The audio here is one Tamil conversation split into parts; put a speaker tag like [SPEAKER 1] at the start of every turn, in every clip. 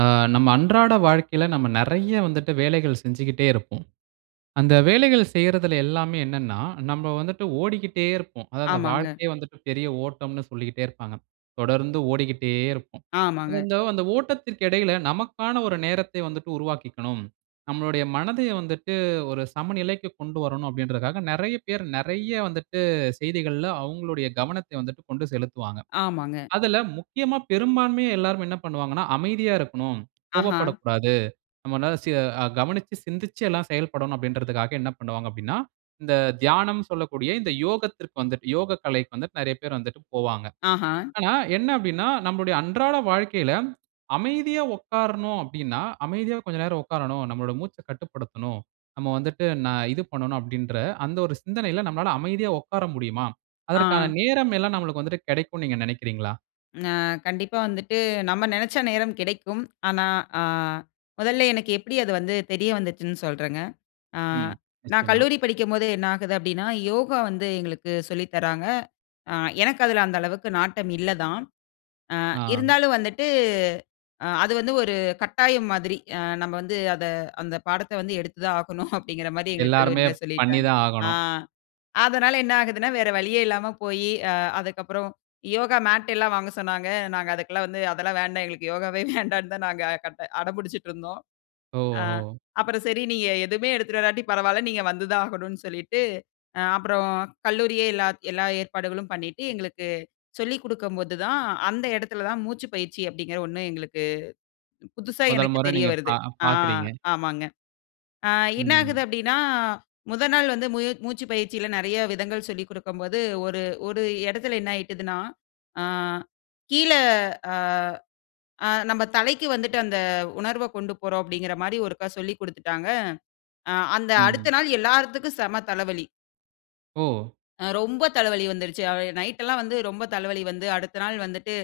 [SPEAKER 1] ஆ, நம்ம அன்றாட வாழ்க்கைல நம்ம நெறைய வந்துட்டு வேலைகள் செஞ்சிகிட்டே இருப்போம். அந்த வேலைகள் செய்றதுல எல்லாமே என்னன்னா, நம்ப வந்துட்டு ஓடிக்கிட்டே இருப்போம். அதாவது அந்த
[SPEAKER 2] ஆமாங்க.
[SPEAKER 1] வாழ்க்கையே வந்து பெரிய ஓட்டம்னு சொல்லிட்டே இருப்பாங்க. தொடர்ந்து ஓடிக்கிட்டே இருப்போம். அது,
[SPEAKER 2] ஆமாங்க
[SPEAKER 1] அந்த ஓட்டத்திற்கு இடையில நமக்கான ஒரு நேரத்த வந்துட்டு உருவாக்கிக்கணும். நம்மளுடைய மனதை வந்துட்டு ஒரு சமநிலைக்கு கொண்டு வரணும் அப்டின்றதுக்காக, நெறைய பேர் நெறைய வந்துட்டு, செய்திகள்ல அவங்களுடைய கவனத்தை வந்துட்டு கொண்டு செலுத்துவாங்க.
[SPEAKER 2] ஆமாங்க.
[SPEAKER 1] அதுல முக்கியமா பெரும்பான்மையா எல்லாரும் என்ன பண்ணுவாங்கன்னா, அமைதியா இருக்கணும்.
[SPEAKER 2] ஆஹா.
[SPEAKER 1] கோபப்படக்கூடாது. நம்ப ந சி அ, கவனிச்சி சிந்திச்சு எல்லாம் செயல்படணும் அப்டின்றதுக்காக என்ன பண்ணுவாங்க அப்டீன்னா, இந்த தியானம்னு சொல்லக்கூடிய இந்த யோகத்திற்கு வந்துட்டு, யோகக்கலைக்கு வந்துட்டு நெறைய பேர் வந்துட்டு போவாங்க.
[SPEAKER 2] ஆஹா.
[SPEAKER 1] ஆனா என்ன அப்டீன்னா, நம்முடைய அன்றாட வாழ்க்கையில அமைதியா உட்காரணும் அப்டீன்னா, அமைதியா கொஞ்ச நேரம் உட்காரணும். நம்மோட மூச்ச கட்டுப்படுத்தணும். நம்ம வந்துட்டு, ந இது பண்ணனும். அப்டீன்ற அந்த ஒரு சிந்தனையில நம்மளால அமைதியா உட்கார முடியுமா? அதற்கான
[SPEAKER 2] ஆ.
[SPEAKER 1] நேரம் எல்லாம் நம்மளுக்கு வந்துட்டு கிடைக்குனு நீங்க நினைக்கிறீங்களா?
[SPEAKER 2] அ, கண்டிப்பா வந்துட்டு நம்ம நினைச்ச நேரம் கிடைக்கும். ஆனா அ, மொதல எனக்கு எப்டி அது, வந்து தெரிய வந்துச்சின்னு சொல்றேங்க. அ,
[SPEAKER 1] ம்,
[SPEAKER 2] நான்
[SPEAKER 1] நிச்சயமா.
[SPEAKER 2] கல்லூரி படிக்கும்போது என்ன ஆகுது அப்டீன்னா, யோகா வந்து எங்களுக்கு சொல்லி தராங்க. அ, எனக்கு அதுல அந்த அளவுக்கு நாட்டம் இல்ல தான். அ
[SPEAKER 1] ஆ.
[SPEAKER 2] இருந்தாலும் வந்துட்டு, அ அது வந்து ஒரு கட்டாயம் மாதிரி. அ நம்ப வந்து அத அந்த பாடத்த வந்து எடுத்து தான் ஆகணும் அப்டீன்கற மாரி எங்க
[SPEAKER 1] எல்லாருமே
[SPEAKER 2] கல்லூரில
[SPEAKER 1] பண்ணி
[SPEAKER 2] சொல்லிட்டாங்க.
[SPEAKER 1] தான்
[SPEAKER 2] ஆ
[SPEAKER 1] ஆகணும்.
[SPEAKER 2] அதுனால என்ன ஆகுதுன்னா, வேற வழியே இல்லாம போயி, அ அதுக்கப்றம் யோகா மேட் எல்லாம் வாங்க சொன்னாங்க. நாங்க அதுக்கெல்லாம் வந்து, அதெல்லாம் வேண்டாம். எங்களுக்கு யோகாவே வேண்டான்னு தான், நாங்க கட் அடம்புடிச்சிட்டு இருந்தோம். அ,
[SPEAKER 1] ஓஹோ!
[SPEAKER 2] அப்பறம் சரி, நீங்க எதுவுமே எடுத்துட்டு வராட்டி பரவால்ல. நீங்க வந்து தான் ஆகணும்னு சொல்லீட்டு, அப்பறம் கல்லூரியே எல்லா, எல்லா ஏற்பாடுகளும் பண்ணிட்டு, எங்களுக்கு சொல்லிக் குடுக்கும்போது தான், அந்த இடத்துல தான் மூச்சுப் பயிற்சி அப்டீங்ற ஒண்ணு எங்களுக்கு, புதுசா
[SPEAKER 1] முதல்
[SPEAKER 2] எனக்கு
[SPEAKER 1] முறை
[SPEAKER 2] தெரிய
[SPEAKER 1] நீங்க பா
[SPEAKER 2] வருது. ஆ
[SPEAKER 1] பாக்குறீங்க.
[SPEAKER 2] ஆமாங்க. அ என்ன ஆகுது
[SPEAKER 1] ம்.
[SPEAKER 2] அப்டீன்னா, முதல் நாள் வந்து, மூய மூச்சு பயிற்சில நெறைய விதங்கள் சொல்லிக் கொடுக்கும் போது ஒரு ஒரு இடத்துல என்ன ஆயிட்டத்துனா, அ கீழ அ அ நம்ப தலைக்கு வந்துட்டு அந்த உணர்வ கொண்டு போறோம். அப்டீன்கற மாரி ஒருக்கா சொல்லிக் குடுத்துட்டாங்க. ஆ அந்த அடுத்த
[SPEAKER 1] ம்.
[SPEAKER 2] நாள் எல்லார்த்துக்கும் செம தலவலி.
[SPEAKER 1] ஓ!
[SPEAKER 2] அ ரொம்ப தலைவலி வந்துடுச்சி. நைட் எல்லாம் வந்து ரொம்ப தலைவலி வந்து அடுத்த நாள் வந்துட்டு,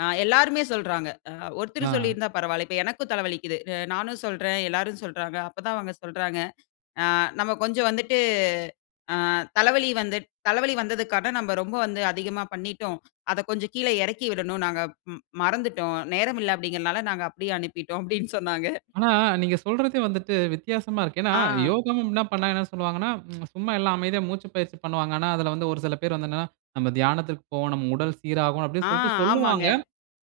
[SPEAKER 2] அ எல்லோருமே சொல்லுறாங்க. அ ஒருத்தர்
[SPEAKER 1] ஆ.
[SPEAKER 2] சொல்லியிருந்தா பரவாயில்ல. இப்போ எனக்கும் தலை வலிக்குது. அ நானும் சொல்றேன். எல்லோரும் சொல்லுறாங்க. அப்போ தான் அவங்க சொல்லுறாங்க. அ நம்ப கொஞ்சம் வந்துட்டு ஆ தலைவலி வந்து தலைவலி வந்ததற்காக நம்ப ரொம்ப வந்து அதிகமா பண்ணிட்டோம். அத கொஞ்சம் கீழ இறக்கி விடணும். நாங்க ம் மறந்துட்டோம். நேரம் இல்ல அப்டீங்குறதுல, நாங்க அப்படியே அனுப்பிட்டோம் அப்டீன்னு சொன்னாங்க.
[SPEAKER 1] ஆனா, நீங்க சொல்லுறது வந்துட்டு வித்தியாசமா இருக்கு. ஏனா,
[SPEAKER 2] ஆ.
[SPEAKER 1] யோகம்ன்னா என்ன பண்ணுனா, என்ன சொல்வாங்கன்னா, சும்மா எல்லாம் அமைதியா மூச்சு பயிற்சி பண்ணுவாங்க. ஆனா அதுல வந்து ஒரு சில பேர் வந்து என்னனா, "நம்ப தியானத்திற்கு போவோம் நம் உடல் சீராகும்."
[SPEAKER 2] ஆ,
[SPEAKER 1] அப்டீன்னுட்டு சொல்லிட்டு
[SPEAKER 2] ஆமாம்ங்க.
[SPEAKER 1] சொல்லுவாங்க.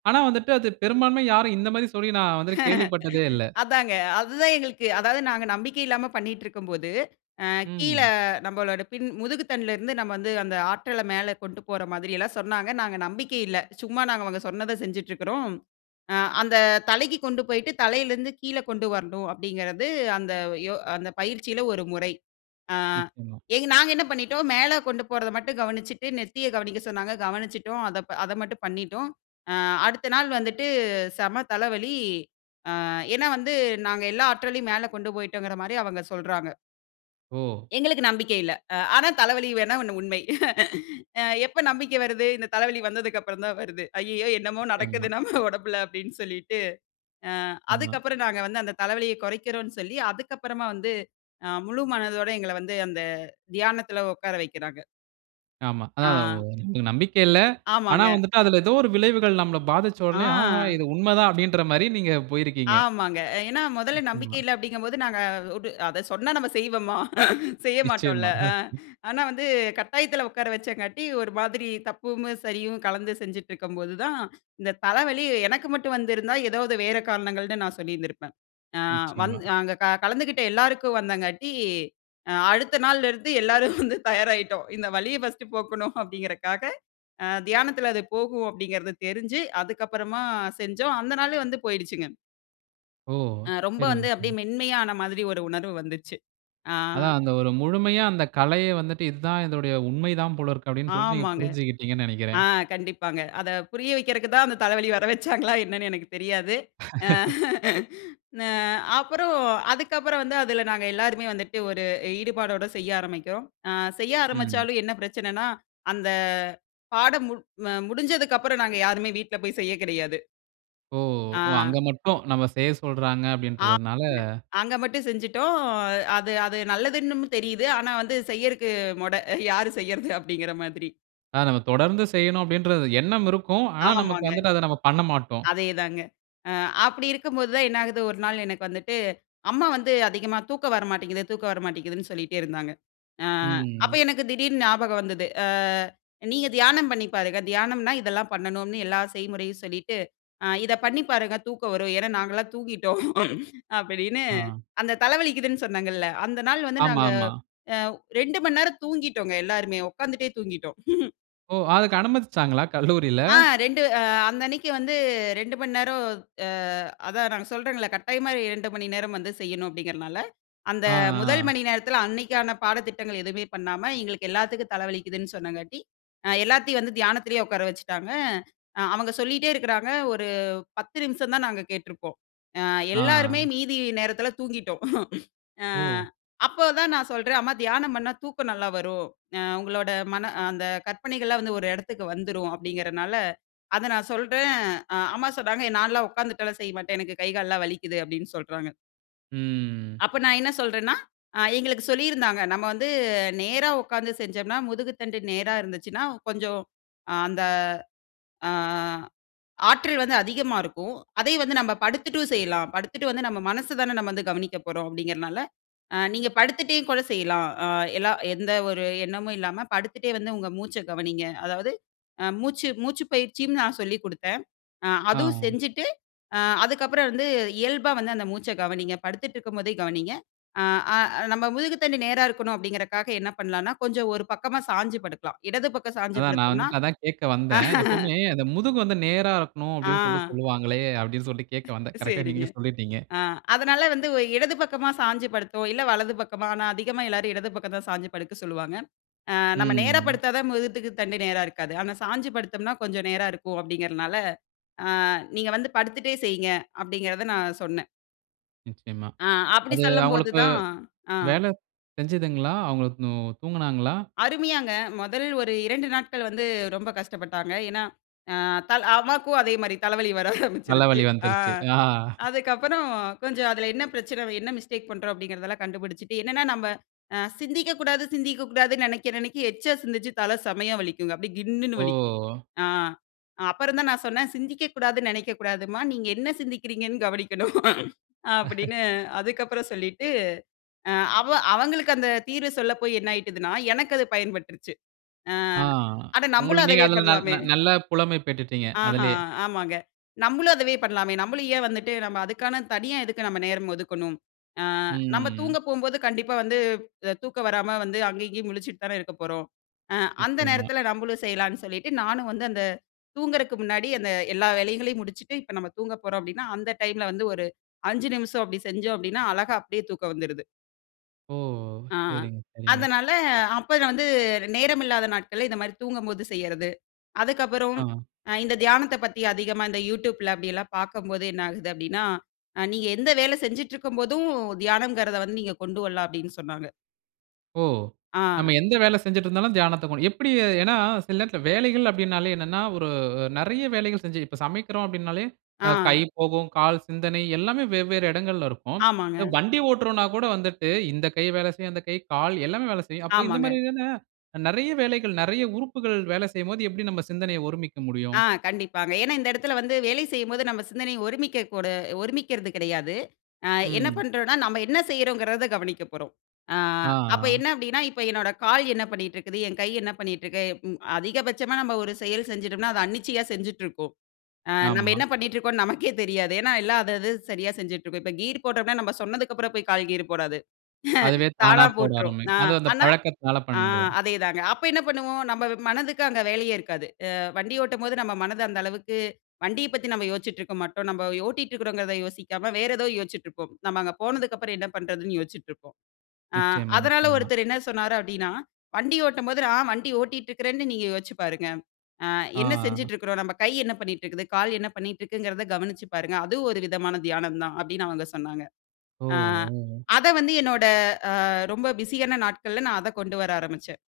[SPEAKER 1] ஆனா வந்துட்டு அது பெரும்பான்மையாக யாரும் இந்த மாரி சொல்லி நான் வந்துட்டு கேள்விப்பட்டதே இல்ல.
[SPEAKER 2] அதாங்க. அதுதான் எங்களுக்கு அதாது நாங்க நம்பிக்கை இல்லாம பண்ணிகிட்டுருக்கும்போது, அ கீழ
[SPEAKER 1] ம்.
[SPEAKER 2] நம்பளோட பின் முதுகு தண்டுலேருந்து நம்ப வந்து அந்த ஆற்றல்ல மேல கொண்டு போற மாதிரியெல்லாம் சொன்னாங்க. நாங்க நம்பிக்கை இல்ல. சும்மா நாங்க அவங்க சொன்னத செஞ்சுட்ருக்குறோம். "அ அந்த தலைக்கு கொண்டு போயிட்டு தலையிலேருந்து கீழ கொண்டு வரணும்." அப்டீங்கிறது அந்த யோ அந்த பயிற்சியில ஒரு முறை. ஆ
[SPEAKER 1] நிச்சியமா.
[SPEAKER 2] நாங்க என்ன பண்ணிவிட்டோம். மேல கொண்டு போறத மட்டும் கவனிச்சிட்டு நெத்தியக் கவனிக்க சொன்னாங்க கவனிச்சிட்டோம். அத அத மட்டும் பண்ணிட்டோம். அ அடுத்த நாள் வந்துட்டு செம தலைவலி. ஆ ஏன்னா, வந்து நாங்க எல்லா ஆற்றலையும் மேல கொண்டு போயிட்டோங்கர மாரி அவங்க சொல்லுறாங்க.
[SPEAKER 1] ஓ!
[SPEAKER 2] எங்களுக்கு நம்பிக்கை இல்ல. அ ஆனா தலைவலி வேணா ஒண்ணு உண்மை. அ, எப்ப நம்பிக்கை வருது? இந்த தலைவலி வந்ததுக்கு அப்பறம் தான் வருது. ஐய்யயோ! என்னமோ,
[SPEAKER 1] நிச்சயமா.
[SPEAKER 2] நடக்குது நம்ம உடம்புல அப்டின்னு சொல்லிட்டு, அ
[SPEAKER 1] ஆமா.
[SPEAKER 2] அதுக்கப்றம் நாங்க வந்து அந்த தலைவலியக் குறைக்கிறோன்னு சொல்லி, அதுக்கப்பறமா வந்து அ முழு மனதோட எங்கள வந்து அந்த தியானத்ல உட்கார வைக்கிறாங்க.
[SPEAKER 1] ஆமா.
[SPEAKER 2] ஆ.
[SPEAKER 1] அதான் நம்பிக்க இல்ல. ஆனா
[SPEAKER 2] ஆமாங்க.
[SPEAKER 1] வந்துட்டு அதுல எதோ ஒரு விளைவுகள் நம்மள பாதிச்ச உடனே, "ஆஹா!
[SPEAKER 2] ஆ!
[SPEAKER 1] இது உண்ம தான்", அப்டின்ற மாரி, நீங்க போயிருக்கீங்க.
[SPEAKER 2] ஆமாங்க. ஏன்னா முதல்ல நம்பிக்கை
[SPEAKER 1] நிச்சயமா.
[SPEAKER 2] இல்ல அப்டிங்கம்போது, நாங்க உடு அத சொன்னா நம்ம செய்வோமா? செய்ய மாட்டோன்ல.
[SPEAKER 1] நிச்சயமாங்க.
[SPEAKER 2] அ ஆனா வந்து கட்டாயத்தில உட்கார வச்சதுனால ஒரு மாதிரி தப்பும் சரியும் கலந்து செஞ்சுட்டு இருக்கும்போது தான், இந்த தலவலி எனக்கு மட்டும் வந்திருந்தா எதாவது வேற காரணங்கள்னு நான் சொல்லியிருந்திருப்பேன். அ,
[SPEAKER 1] நிச்சயமா.
[SPEAKER 2] வந்து அங்க க கலந்துகிட்ட எல்லாருக்கும் வந்தனால அ அடுத்த நாள்ல இருந்து எல்லாரும் வந்து தயாராயிட்டோம். இந்த வலிய ஃபர்ஸ்ட்டு போக்கணும் அப்டிங்கறதுக்காக, அ தியானத்துல அது போகும் அப்டிங்கறது தெரிஞ்சு, அதுக்கப்பறமா செஞ்சோம். அந்த நாளே வந்து போயிடுச்சுங்க.
[SPEAKER 1] ஓ!
[SPEAKER 2] அ ரொம்ப
[SPEAKER 1] சரிங்க,
[SPEAKER 2] வந்து அப்டியே
[SPEAKER 1] சரிங்க.
[SPEAKER 2] மென்மையான மாதிரி ஒரு உணர்வு வந்துச்சு. ஆ.
[SPEAKER 1] அதான் அந்த ஒரு முழுமையா அந்த கலைய வந்துட்டு, இதான் இதோடைய உண்மை தான் போல இருக்கு அப்டின்னு சொல்லிட்டு, நீங்க
[SPEAKER 2] ஆமாங்க.
[SPEAKER 1] புரிஞ்சுக்கிட்டீங்கன்னு
[SPEAKER 2] அ
[SPEAKER 1] நினைக்கிறேன்.
[SPEAKER 2] கண்டிப்பாங்க. அத புரிய வைக்குறதுக்கு தான், அந்த தலைவலி வர வச்சாங்களா என்னன்னு எனக்குத் தெரியாது. அ அப்றம், அதுக்கு அப்றம் வந்து, அதுல நாங்க எல்லாருமே வந்துட்டு ஒரு, ஈடுபாடோட செய்ய ஆரம்பிக்கிறோம். அ செய்ய
[SPEAKER 1] ம்.
[SPEAKER 2] ஆரம்பிச்சாலும் என்ன பிரச்சனனா, அந்த பாடம் மு அ முடிஞ்சதுக்கு அப்பறம் நாங்க யாருமே வீட்ல போய் செய்ய கிடையாது.
[SPEAKER 1] ஓ! ஒ
[SPEAKER 2] ஆ.
[SPEAKER 1] அங்க மட்டும். நம்ம செய்ய சொல்றாங்க
[SPEAKER 2] ஆமாங்க.
[SPEAKER 1] அப்டீன்றதனால.
[SPEAKER 2] அங்க மட்டும் செஞ்சுட்டோம். அ, அது, அது நல்லதுன்னும் தெரியுது. ஆனா, வந்து செய்றதுக்கு முட யாரு செய்யறது அப்டீங்கற மாதிரி.
[SPEAKER 1] அ, நம்ம தொடர்ந்து செய்யணும், அப்பிடீன்றது எண்ணம் இருக்கும். ஆனா, நமக்கு
[SPEAKER 2] ஆமாங்க.
[SPEAKER 1] வந்துட்டு அத நம்ம பண்ணமாட்டோம்.
[SPEAKER 2] அதேதாங்க. அ, அப்டி இருக்கும்போது தான், என்ன ஆகுது ஒரு நாள் எனக்கு வந்துட்டு, அம்மா வந்து அதிகமா தூக்கம் வர மாட்டேங்குது, தூக்கம் வரமாட்டேங்குதுன்னு, சொல்லிகிட்டே இருந்தாங்க. அ, அப்ப
[SPEAKER 1] ம்.
[SPEAKER 2] எனக்கு திடீர்னு ஞாபகம் வந்தது. அ, நீங்க தியானம் பண்ணி பாருங்க, தியானம்னா இதெல்லாம் பண்ணணும்னு எல்லா செய்முறையும் சொல்லிட்டு, "இத பண்ணி பாருங்க. தூக்கம் வரும் ஏன்னா நாங்கள்லாம் தூங்கிட்டோம்" அப்டீன்னு,
[SPEAKER 1] ஆ.
[SPEAKER 2] அந்த தலை வலிக்குதுன்னு சொன்னங்கள்ல. அந்த நாள் வந்து நாங்க,
[SPEAKER 1] ஆமாமா.
[SPEAKER 2] அ, 2:00 மணி நேரம் தூங்கிட்டோங்க, எல்லாருமே. உட்காந்துட்டே தூங்கிட்டோம்.
[SPEAKER 1] ஓ! அதுக்கு அனுமதிச்சாங்களா? கல்லூரில.
[SPEAKER 2] ஆ. 2 அ, அந்த அன்னைக்கு வந்து, 2 மணி நேரம் அ, அதான் நான் சொல்றேன்ல கட்டாயமா இரு 2:00 மணி நேரம் வந்து செய்யணும். அப்டீங்றனால, அந்த
[SPEAKER 1] அ,
[SPEAKER 2] 1:00
[SPEAKER 1] ஆ.
[SPEAKER 2] மணி நேரத்துல அன்னைக்கான பாடத்திட்டங்கள் எதுமே பண்ணாம, எங்களுக்கு எல்லாத்துக்கும் தல வலிக்குதுன்னு சொன்னாங்காட்டி அ, எல்லாத்தையும் வந்து தியானத்திலயே உட்கார வச்சுட்டாங்க. அவங்க சொல்லிட்டே இருக்குறாங்க. ஒரு. 10 நிமிஷம் தான் நாங்க கேட்டிருப்போம். அ, எல்லாருமே
[SPEAKER 1] ஆ.
[SPEAKER 2] மீதி நேரத்துல தூங்கிட்டோம். அ,
[SPEAKER 1] ஓ!
[SPEAKER 2] அப்போ தான் நான் சொல்றேன், "அம்மா தியானம் பண்ணா தூக்கம் நல்லா வரும். அ, உங்களோட மன அந்த கற்பனைகள்லாம் வந்து, ஒரு இடத்துக்கு வந்துரும் அப்பிடீங்கறதுனால", அத நான் சொல்றேன். அ, அம்மா சொல்றாங்க, "நான்லாம் உட்காந்துட்டுலாம் செய்ய மாட்டேன். எனக்கு கை கால்லாம் வலிக்கிது", அப்டீன்னு சொல்றாங்க.
[SPEAKER 1] ம்.
[SPEAKER 2] அப்ப நான் என்ன சொல்றேன்னா அ எங்களுக்கு சொல்லி இருந்தாங்க. நம்ம வந்து நேரா உட்கார்ந்து செஞ்சம்ன்னா முதுகுத்தண்டு நேரா இருந்துச்சுன்னா கொஞ்சம் அந்த ஆ ஆற்றல் வந்து அதிகமா இருக்கும். அதே வந்து நம்ப படுத்துட்டும் செய்யலாம். படுத்துட்டு வந்து நம்ம மனசு தான நம்ம வந்து கவனிக்கப் போறோம் அப்டிங்கறனால, அ நீங்க படுத்துட்டே கூட செய்யலாம். அ எல்லா எந்த ஒரு எண்ணமும் இல்லாம படுத்துட்டே வந்து உங்க மூச்ச கவனிங்க. அதாவது அ மூச்சு மூச்சு பயிற்சின்னு நான் சொல்லிக் குடுத்தேன். அ அதுவும்
[SPEAKER 1] ஆ.
[SPEAKER 2] செஞ்சுட்டு அ அதுக்கு அப்புறம் வந்து இயல்பா வந்து அந்த மூச்ச கவனிங்க. படுத்துட்டு இருக்கும் போதே கவனிங்க. ஆ அ நம்ப முதுகு தண்டு நேரா இருக்கணும் அப்டிங்கறகாக என்ன பண்ணலானா கொஞ்சம் ஒரு பக்கமா சாஞ்சு படுக்கலாம். இடது பக்கம் சாஞ்சு
[SPEAKER 1] அதான் நான்
[SPEAKER 2] படுத்தோன்னா
[SPEAKER 1] வந்துட்டு அதான் கேக்க வந்தேன். எப்போமே அந்த முதுகு வந்து நேரா இருக்கணும் அப்டின்னு சொல்ட்டு
[SPEAKER 2] ஆ.
[SPEAKER 1] சொல்வாங்களே அப்டின்னு சொல்ட்டு கேட்க வந்தேன். கரெக்ட்டா
[SPEAKER 2] சரிங்க.
[SPEAKER 1] நீங்களே சொல்லிட்டீங்க.
[SPEAKER 2] ஆ அதுனால வந்து உ இடது பக்கமா சாஞ்சு படுத்தோம், இல்ல வலது பக்கமா ஆனா அதிகமா எல்லோரும் இடது பக்கம் தான் சாஞ்சு படுக்க சொல்லுவாங்க. ஆ நம்ம நேரா
[SPEAKER 1] ம்.
[SPEAKER 2] படுத்தா தான் முதுகுத் தண்டு நேரா இருக்காது. ஆனா சாஞ்சு படுத்தோம்ன்னா கொஞ்சம் நேரா இருக்கும் அப்டிங்கறனால ஆ, "நீங்க வந்து படுத்துட்டே செய்ங்க" அப்டிங்கிறத நான் சொன்னேன்.
[SPEAKER 1] நிச்சயமா.
[SPEAKER 2] ஆ அப்டி
[SPEAKER 1] அது
[SPEAKER 2] சொல்லும்போது
[SPEAKER 1] அவங்களுக்கு
[SPEAKER 2] தான் ஆ.
[SPEAKER 1] வேல செஞ்சதுங்களா? அவங்களுக்கும் தூங்கினாங்களா?
[SPEAKER 2] அருமையாங்க, முதல் ஒரு 2 நாட்கள் வந்து ரொம்ப கஷ்டப்பட்டாங்க. ஏனா அ அத்தாள் அம்மாக்கும் அதே மாரி தலவலி வர ஆரம்பிச்சுருச்சு.
[SPEAKER 1] தலவலி
[SPEAKER 2] ஆ
[SPEAKER 1] வந்துருச்சு.
[SPEAKER 2] அதுக்கு அப்புறம் கொஞ்சம் அதுல என்ன பிரச்சனை வ என்ன மிஸ்டேக் பண்ணுறோம் அப்டிங்கிறதெல்லாம் கண்டுபுடிச்சுட்டு என்னென்னா நம்ப அ சிந்திக்க கூடாது சிந்திக்க கூடாதுன்னு நெனைக்க நெனைக்க எக்சா சிந்திச்சு தல செமயா வலிக்குங்க, அப்டியே கின்னுனு வலிக்கும்.
[SPEAKER 1] ஓ!
[SPEAKER 2] ஆ. அ அப்புறம் தான் நான் சொன்னேன், "சிந்திக்க கூடாதுன்னு நெனைக்க கூடாதும்மா நீங்க என்ன சிந்திக்கிறீங்கன்னு கவனிக்கணும்." அப்டின்னு அதுக்கு அப்புறம் சொல்லிட்டு அ அவ அவங்களுக்கு அந்த தீர்வு சொல்ல போய் என்ன ஆயிட்டுதுன்னா, எனக்கு அது பயன்பட்டுருச்சு. ஆ
[SPEAKER 1] ஆ,
[SPEAKER 2] அட நம்பளும்
[SPEAKER 1] உங்களுக்கு நீங்க
[SPEAKER 2] அதவே
[SPEAKER 1] அதில நல்
[SPEAKER 2] பண்ணலாமே.
[SPEAKER 1] நல் நல்ல புலமை பெற்றுட்டீங்க
[SPEAKER 2] ஆஹா!
[SPEAKER 1] அதிலேயே.
[SPEAKER 2] ஆமாங்க. நம்மளும் அதவே பண்ணலாமே நம்மளும் ஏன் வந்துட்டு நம்ம அதுக்கான தனியா எதுக்கு நம்ம நேரம் ஒதுக்கணும்? ஆ நம்ப
[SPEAKER 1] ம்.
[SPEAKER 2] தூங்க போம்போது கண்டிப்பா வந்து அ தூக்கம் வராம வந்து அங்கே இங்கேயும் முழிச்சிட்டு தானே இருக்க போறோம். அ அந்த
[SPEAKER 1] நிச்சயமா.
[SPEAKER 2] நேரத்தில நம்பளும் செய்யலான்னு சொல்லிட்டு நானும் வந்து அந்த தூங்குறக்கு முன்னாடி அந்த எல்லா வேலைகளையும் முடிச்சுட்டு, இப்ப நம்ம தூங்கப் போறோம் அப்டின்னா, அந்த டைம்ல வந்து ஒரு அஞ்சு நிமிஷம் அப்டி செஞ்சோம் அப்டின்னா அழகா அப்டியே தூக்கம் வந்துருது.
[SPEAKER 1] ஓ!
[SPEAKER 2] ஆ.
[SPEAKER 1] சரிங்க, சரிங்க.
[SPEAKER 2] அதனால அப்போது வந்து, நேரம் இல்லாத நாட்கள்ல இந்தமாரி தூங்கும்போது செய்யறது. அதுக்கப்புறம்,
[SPEAKER 1] ஆமா.
[SPEAKER 2] அ இந்த தியானத்தப் பத்திஅதிகமா இந்த YouTubeல அப்படியெல்லாம் பார்க்கும்போது என்ன ஆகுது அப்பிடின்னா, "அ நீங்க எந்த வேல செஞ்சிட்ருக்கும் போதும், தியானம்ங்கிறத வந்து நீங்க கொண்டு வரலாம்!" அப்படின்னு சொன்னாங்க.
[SPEAKER 1] ஓ!
[SPEAKER 2] ஆ.
[SPEAKER 1] நம்ம எந்த வேலை செஞ்சிட்டு இருந்தாலும் தியானத்த கொண் எப்படி? ஏன்னா, சில நேரத்துல வேலைகள் அப்பிடினாலே என்னன்னா, ஒரு அ நிறைய வேலைகள் செஞ்சு இப்ப சமைக்கிறோம் அப்பிடினாலே, அ கை
[SPEAKER 2] ஆ.
[SPEAKER 1] போகும், கால், சிந்தனை எல்லாமே வெவ்வேறு இடங்கள்ல இருக்கும். இந்த
[SPEAKER 2] ஆமாங்க.
[SPEAKER 1] வண்டி ஓட்டுறோன்னாக் கூட வந்துட்டு, இந்த கை வேலை செய்யும், அந்த கை, கால் எல்லாமே வேலை செய்யும். அப்ப
[SPEAKER 2] ஆமாங்க.
[SPEAKER 1] இந்தமாரி தான, நிறைய வேலைகள் நிறைய உறுப்புகள் வேல செய்யும்போது எப்படி நம்ம சிந்தனைய ஒருமிக்க முடியும்?
[SPEAKER 2] ஆ கண்டிப்பாங்க. ஏன்னா, இந்த இடத்துல வந்து வேலை செய்யும்போது நம்ம சிந்தனை ஒருமிக்க கூட ஒருமிக்கறது கிடையாது. ஆ, என்ன
[SPEAKER 1] ம்.
[SPEAKER 2] பண்றோன்னா நம்ம என்ன செய்யிறோங்கிறத கவனிக்கப் போறோம். ஆ,
[SPEAKER 1] ஆ,
[SPEAKER 2] அப்ப
[SPEAKER 1] ஆ.
[SPEAKER 2] என்ன அப்பிடின்னா, இப்ப என்னோட கால் என்ன பண்ணிட்ருக்குது? என் கை என்ன பண்ணிட்ருக்கு? அ ம். அதிகபட்சமா நம்ம ஒரு செயல் செஞ்சுட்டோம்னா, அத அன்னிச்சையா செஞ்சுட்ருக்கும். ஆ நம்ம
[SPEAKER 1] ஆமா.
[SPEAKER 2] என்ன பண்ணிட்ருக்கோன்னு நமக்கே தெரியாது. ஏன்னா, எல்லா அது, அது சரியா செஞ்சுட்ருக்கும். இப்ப கீயரு போட்டோம்னா, நம்ம சொன்னதுக்குப்புறம் போயி கால் கியரு போடாது.
[SPEAKER 1] அதுவே தானா
[SPEAKER 2] தானா
[SPEAKER 1] போட
[SPEAKER 2] போட்ரும். நா
[SPEAKER 1] ஆரம்பிக்கும். அது அந்த
[SPEAKER 2] ஆனா
[SPEAKER 1] பழக்கத்துனால
[SPEAKER 2] ஆ
[SPEAKER 1] பண்றேன்.
[SPEAKER 2] அதே தாங்க. அப்ப என்ன பண்ணுவோம்? நம்ம ம மனதுக்கு அங்க வேலயே இருக்காது. அ வண்டி ஓட்டும்போது நம்ம மனது, அந்த அளவுக்கு வண்டியப் பத்தி நம்ம யோச்சிட்டுருக்க மாட்டோம். நம்ப ஓட்டிட்டுருக்கிறோங்கிறத யோசிக்காம வேற எதோ யோச்சிட்டுருப்போம். நம்ம அங்க போனதுக்கு அப்புறம் என்ன பண்றதுன்னு யோச்சிட்டுருப்போம். ஆ
[SPEAKER 1] நிச்சயமா,
[SPEAKER 2] அதனால
[SPEAKER 1] நிச்சயமா.
[SPEAKER 2] ஒருத்தரு என்ன சொன்னாரு அப்படீன்னா, "வண்டி ஓட்டும் போது, நான் வண்டி ஓட்டிட்டு இருக்கிறேன்னு நீங்க யோசிச்சு பாருங்க. ஆ
[SPEAKER 1] ஆ,
[SPEAKER 2] என்ன
[SPEAKER 1] ஆ.
[SPEAKER 2] செஞ்சிட்டு இருக்கிறோம்? நம்ப கை என்ன பண்ணிட்டு இருக்குது? கால் என்ன பண்ணிட்டுருக்குங்கிறத கவனிச்சுப் பாருங்க. அது ஒரு விதமான தியானம் தான்" அப்பிடின்னு அவுங்க சொன்னாங்க.
[SPEAKER 1] ஓ!
[SPEAKER 2] ஆ,
[SPEAKER 1] ஓ!
[SPEAKER 2] அதை வந்து என்னோட அ, ரொம்ப பிசியான நாட்கள்ல நான் அதை கொண்டு வர ஆரம்பிச்சேன்.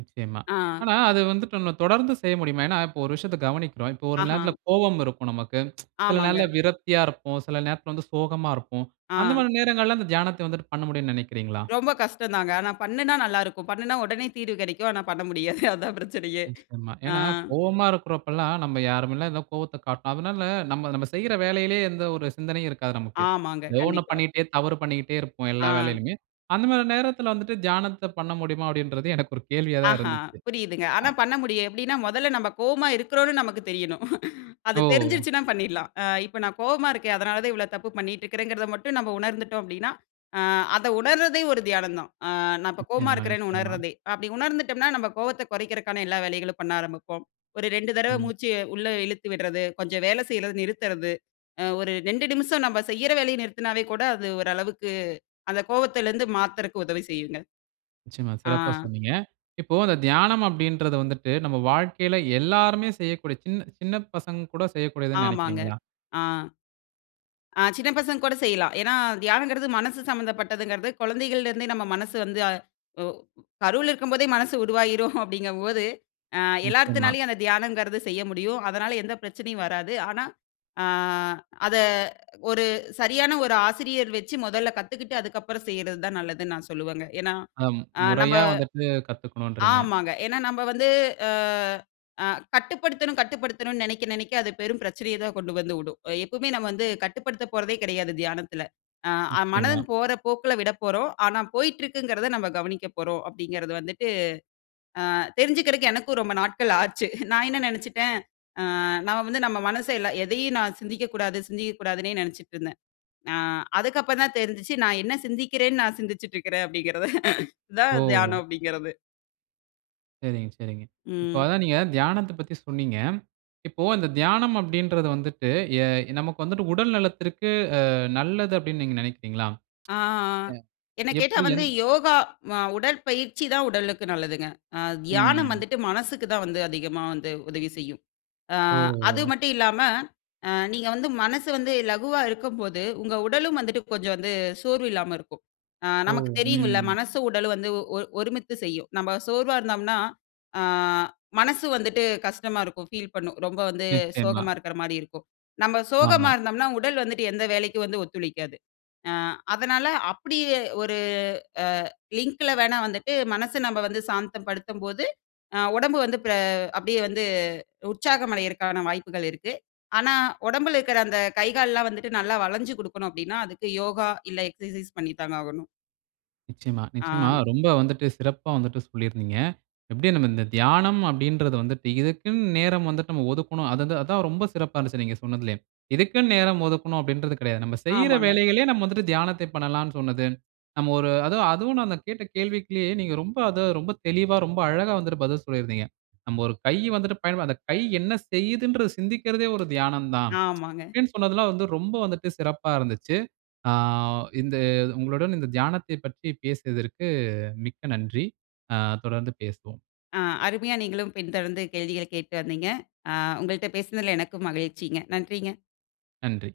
[SPEAKER 1] நிச்சயமா.
[SPEAKER 2] ஆ.
[SPEAKER 1] ஆனா, அது வந்துட்டு நம்ம தொடர்ந்து செய்ய முடியுமா? ஏனா, இப்போ ஒரு விஷயத்த கவனிக்கிறோம். இப்போ ஒரு
[SPEAKER 2] ஆஹ.
[SPEAKER 1] நேரத்துல கோபம் இருக்கும் நமக்கு. சில நேரத்துல
[SPEAKER 2] ஆமாங்க.
[SPEAKER 1] விரத்தியா இருப்போம். சில நேரத்தில் வந்து சோகமா இருப்போம். அந்த
[SPEAKER 2] ஆ.
[SPEAKER 1] மாரி நேரங்கள்ல அந்த தியானத்த வந்துட்டு பண்ண முடியும்னு நினைக்கிறீங்களா?
[SPEAKER 2] ரொம்ப கஷ்டம் தாங்க. ஆனா, பண்ணுனா நல்லாயிருக்கும். பண்ணுனா உடனே தீர்வு கிடைக்கும். ஆனா, பண்ண முடியாது. அதான் பிரச்சனையே.
[SPEAKER 1] நிச்சயமா.
[SPEAKER 2] ஆ.
[SPEAKER 1] ஏனா, கோபமா இருக்குற அப்போலாம், நம்ப யாருமேல கோவத்த காட்ட. அதனால நம்ம, நம்ம செய்யிற வேலையிலேயே எந்த ஒரு சிந்தனையும் இருக்காது நமக்கு.
[SPEAKER 2] ஆமாங்க.
[SPEAKER 1] ஏதோ ஒண்ணு
[SPEAKER 2] கண்டிப்பா.
[SPEAKER 1] பண்ணீட்டே, தவறு பண்ணீட்டே இருப்போம். எல்லா
[SPEAKER 2] ஆ.
[SPEAKER 1] வேலையிலுமே. அந்த மாரி நேரத்துல வந்துட்டு, தியானத்த பண்ண முடியுமா அப்டின்றதே எனக்கு ஒரு கேள்வியா தான்
[SPEAKER 2] ஆஹ.
[SPEAKER 1] இருந்துச்சு.
[SPEAKER 2] புரியுதுங்க.
[SPEAKER 1] அ
[SPEAKER 2] ஆனா பண்ண முடியும். எப்டின்னா முதல்ல நம்ம கோவமா இருக்கிறோம்னு நமக்கு தெரியணும். அது
[SPEAKER 1] ஓ!
[SPEAKER 2] தெரிஞ்சிடுச்சுனா பண்ணிட்லாம். ஆ இப்ப நான் கோவமா இருக்கேன். அதுனால தான் இவ்ளோ தப்பு பண்ணிட்டுருக்கிறேங்கிறத மட்டும் நம்ம உணர்ந்துட்டோம் அப்டின்னா, ஆ அத உணர்தே ஒரு தியானம் தான். ஆ நான் இப்ப கோவமா
[SPEAKER 1] நிச்சயமா,
[SPEAKER 2] இருக்கிறேன்னு
[SPEAKER 1] நிச்சயமா.
[SPEAKER 2] உணரதே. அப்டி உணர்ந்துட்டோம்னா நம்ம கோவத்த குறைக்கிறதுக்கான எல்லா வேலைகளும் பண்ண ஆரம்பிப்போம். ஒரு 2 தடவை
[SPEAKER 1] ம்.
[SPEAKER 2] மூச்ச, உள்ள இழுத்து விட்றது. கொஞ்சம் வேலை செய்றத நிறுத்துறது. அ ஒரு 2 நிமிஷம் நம்ம செய்ற வேலைய நிறுத்தினாவே கூட அது ஓரளவுக்கு. அந்த கோவத்துலருந்து மாத்துற்க்கு உதவி செய்யுங்க.
[SPEAKER 1] நிச்சயமா.
[SPEAKER 2] ஆ.
[SPEAKER 1] சிறப்பா சொன்னீங்க. இப்போ தியானம் அப்டின்றது வந்துட்டு நம்ம வாழ்க்கையில எல்லாருமே செய்யக்கூடிய சின்ன சின்ன பசங்க கூட செய்யக்கூடியதுன்னு
[SPEAKER 2] ஆமாங்க.
[SPEAKER 1] நினைக்கிறீங்களா?
[SPEAKER 2] ஆ. ஆ சின்ன பசங்க கூட செய்யலாம். ஏனா, தியானங்குறது மனசு சம்மந்தப்பட்டதுங்கறது. குழந்தைகள்ல இருந்தே நம்ம மனசு வந்து ஒ கருவுல இருக்கும்போதே மனசு உருவாகிடும் அப்டிங்கும் போது. ஆ
[SPEAKER 1] நிச்சயமா.
[SPEAKER 2] எல்லாத்துனாலும் அந்த தியானம்ங்கறது செய்ய முடியும். அதனால எந்த பிரச்சனையும் வராது. ஆனா, ஆ அத ஒரு சரியான ஒரு ஆசிரியர் வச்சி முதல்ல கத்துக்கிட்டு, அதுக்கப்புறம் செய்வறது தான் நல்லதுனு நான் சொல்லுவேங்க. ஏனா,
[SPEAKER 1] அ.
[SPEAKER 2] ஆ நம்ப
[SPEAKER 1] முறையா வந்துட்டு கத்துக்கணும்ன்றீங்க.
[SPEAKER 2] ஆமாங்க. ஏனா, நம்ப வந்து அ அ கட்டுப்படுத்தணும் கட்டுப்படுத்தணும்னு நனைக்க நனைக்க அது பெரும் பிரச்சனைய தான் கொண்டு வந்து உடும். எப்பவுமே நம்ம வந்து கட்டுப்படுத்தப் போறதே கிடையாது, தியானத்துல. ஆ
[SPEAKER 1] நிச்சயமா.
[SPEAKER 2] மனம் போற போக்குல விடப்போறோம். ஆனா, போய்ட்டு இருக்குங்கிறத நம்ம கவனிக்கப் போறோம் அப்டிங்கிறது வந்துட்டு. ஆ தெரிஞ்சுக்கற்கு எனக்கும் ரொம்ப நாட்கள் ஆச்சு. நான் என்ன நினைத்துட்டேன். ஆ நான் வந்து நம்ம மனச ந எதையும் நான் சிந்திக்க கூடாது, சிந்திக்க கூடாதுனே நினச்சிட்டுருந்தேன். ஆ அதுக்கு அப்புறம் தான் தெரிஞ்சிச்சி நான் என்ன சிந்திக்கிறேன்னு நான் சிந்திச்சிட்டு இருக்கிறேன் அப்டிங்கிறது. இது தான்
[SPEAKER 1] ஓ!
[SPEAKER 2] தியானம் அப்டிங்கறது.
[SPEAKER 1] சரிங்க, சரிங்க. இப்ப
[SPEAKER 2] ம்.
[SPEAKER 1] அதான் நீங்க தியானத்த பத்தி சொன்னீங்க. இப்போ அந்த தியானம் அப்படீன்றது வந்துட்டு, எ நமக்கு வந்துட்டு உடல் நலத்திற்கு அ நல்லது அப்டினு நீங்க நெனைக்கிறீங்களா?
[SPEAKER 2] ஆ
[SPEAKER 1] அ
[SPEAKER 2] என்ன கேட்டா
[SPEAKER 1] எப்டி?
[SPEAKER 2] வந்து
[SPEAKER 1] எந்
[SPEAKER 2] யோகா, அ உடற்பயிற்சி தான் உடலுக்கு நல்லதுங்க. அ தியானம்
[SPEAKER 1] ம்.
[SPEAKER 2] வந்துட்டு மனசுக்கு தான் வந்து அதிகமா வந்து உதவி செய்யும். ஆ அது
[SPEAKER 1] ஓ!
[SPEAKER 2] மட்டு இல்லாம, அ நீங்க வந்து மனசு வந்து லகுவா இருக்கும்போது உங்க உடலும் வந்துட்டு கொஞ்ச வந்து சோர்வு இல்லாம இருக்கும். ஆ
[SPEAKER 1] ஓ!
[SPEAKER 2] நமக்கு தெரியுமில்ல
[SPEAKER 1] ம்.
[SPEAKER 2] மனசும், உடலும் வந்து ஒ ஒருமித்து செய்யும். நம்ம சோர்வா இருந்தோம்னா ஆ மனசு வந்துட்டு கஷ்டமா இருக்கும் ஃபீல் பண்ணும். ரொம்ப வந்து
[SPEAKER 1] நிச்சயமா.
[SPEAKER 2] சோகமா இருக்குற மாரி இருக்கும். நம்ம சோகமா
[SPEAKER 1] ஆமா.
[SPEAKER 2] இருந்தோம்னா உடல் வந்துட்டு எந்த வேலைக்கு வந்து ஒத்துழைக்காது. ஆ அதனால அப்டியே ஒரு அ லிங்கில வேணா வந்துட்டு மனச நாம வந்து சாந்தப்படுத்தும்போது ஆ உடம்பு வந்து பெ அப்டியே வந்து உற்சாகமடைறதுக்கான வாய்ப்புகள் இருக்கு. ஆனா உடம்புல இருக்கற அந்த கை, கால்லா வந்துட்டு நல்லா வளஞ்சு குடுக்கணும் அப்டின்னா, அதுக்கு யோகா இல்ல, எக்சர்சைஸ் பண்ணி தாங்க ஆகணும்.
[SPEAKER 1] நிச்சியமா,
[SPEAKER 2] ஆ.
[SPEAKER 1] நிச்சியமா. ரொம்ப வந்துட்டு சிறப்பா வந்துட்டு சொல்லியிருந்தீங்க. எப்டி நம்ம இந்த தியானம் அப்டீன்றது வந்துட்டு இதுக்குனு நேரம் வந்துட்டு நம்ம ஒதுக்கணும். அதுத அதான் ரொம்ப சிறப்பா இருந்துச்சு நீங்க சொன்னதிலயே. இதுக்குனு நேரம் ஒதுக்கணும் அப்டீன்றது கிடையாது. நம்ம செய்யிற
[SPEAKER 2] ஆமாங்க.
[SPEAKER 1] வேலைகளிலே நாம வந்துட்டு தியானத்த பண்ணலானு சொன்னது. நம்ம ஒரு அது அதுவும் நான் அந்த கேட்ட கேள்விக்குலே நீங்க ரொம்ப அத ரொம்ப தெளிவா ரொம்ப அழகா வந்துட்டு பதில் சொல்லி இருந்தீங்க. நம்ப ஒரு கை வந்துட்டு பயன்ப அந்த கை என்ன செய்துன்றது சிந்திக்கிறதே ஒரு தியானம் தான்.
[SPEAKER 2] ஆமாங்க.
[SPEAKER 1] அப்டினு சொன்னதெல்லாம் வந்து ரொம்ப வந்துட்டு சிறப்பா இருந்துச்சு. ஆ இந்த உங்களுடன் இந்த தியானத்தைப் பற்றி பேசியதற்கு மிக்க நன்றி. ஆ தொடர்ந்து பேசுவோம்.
[SPEAKER 2] ஆ அருமையா நீங்களும் பின் தொடர்ந்து கேள்விகள கேட்டு வந்தீங்க. ஆ உங்கள்ட பேசினதில எனக்கு மகிழ்ச்சிங்க நன்றிங்க.
[SPEAKER 1] நன்றி.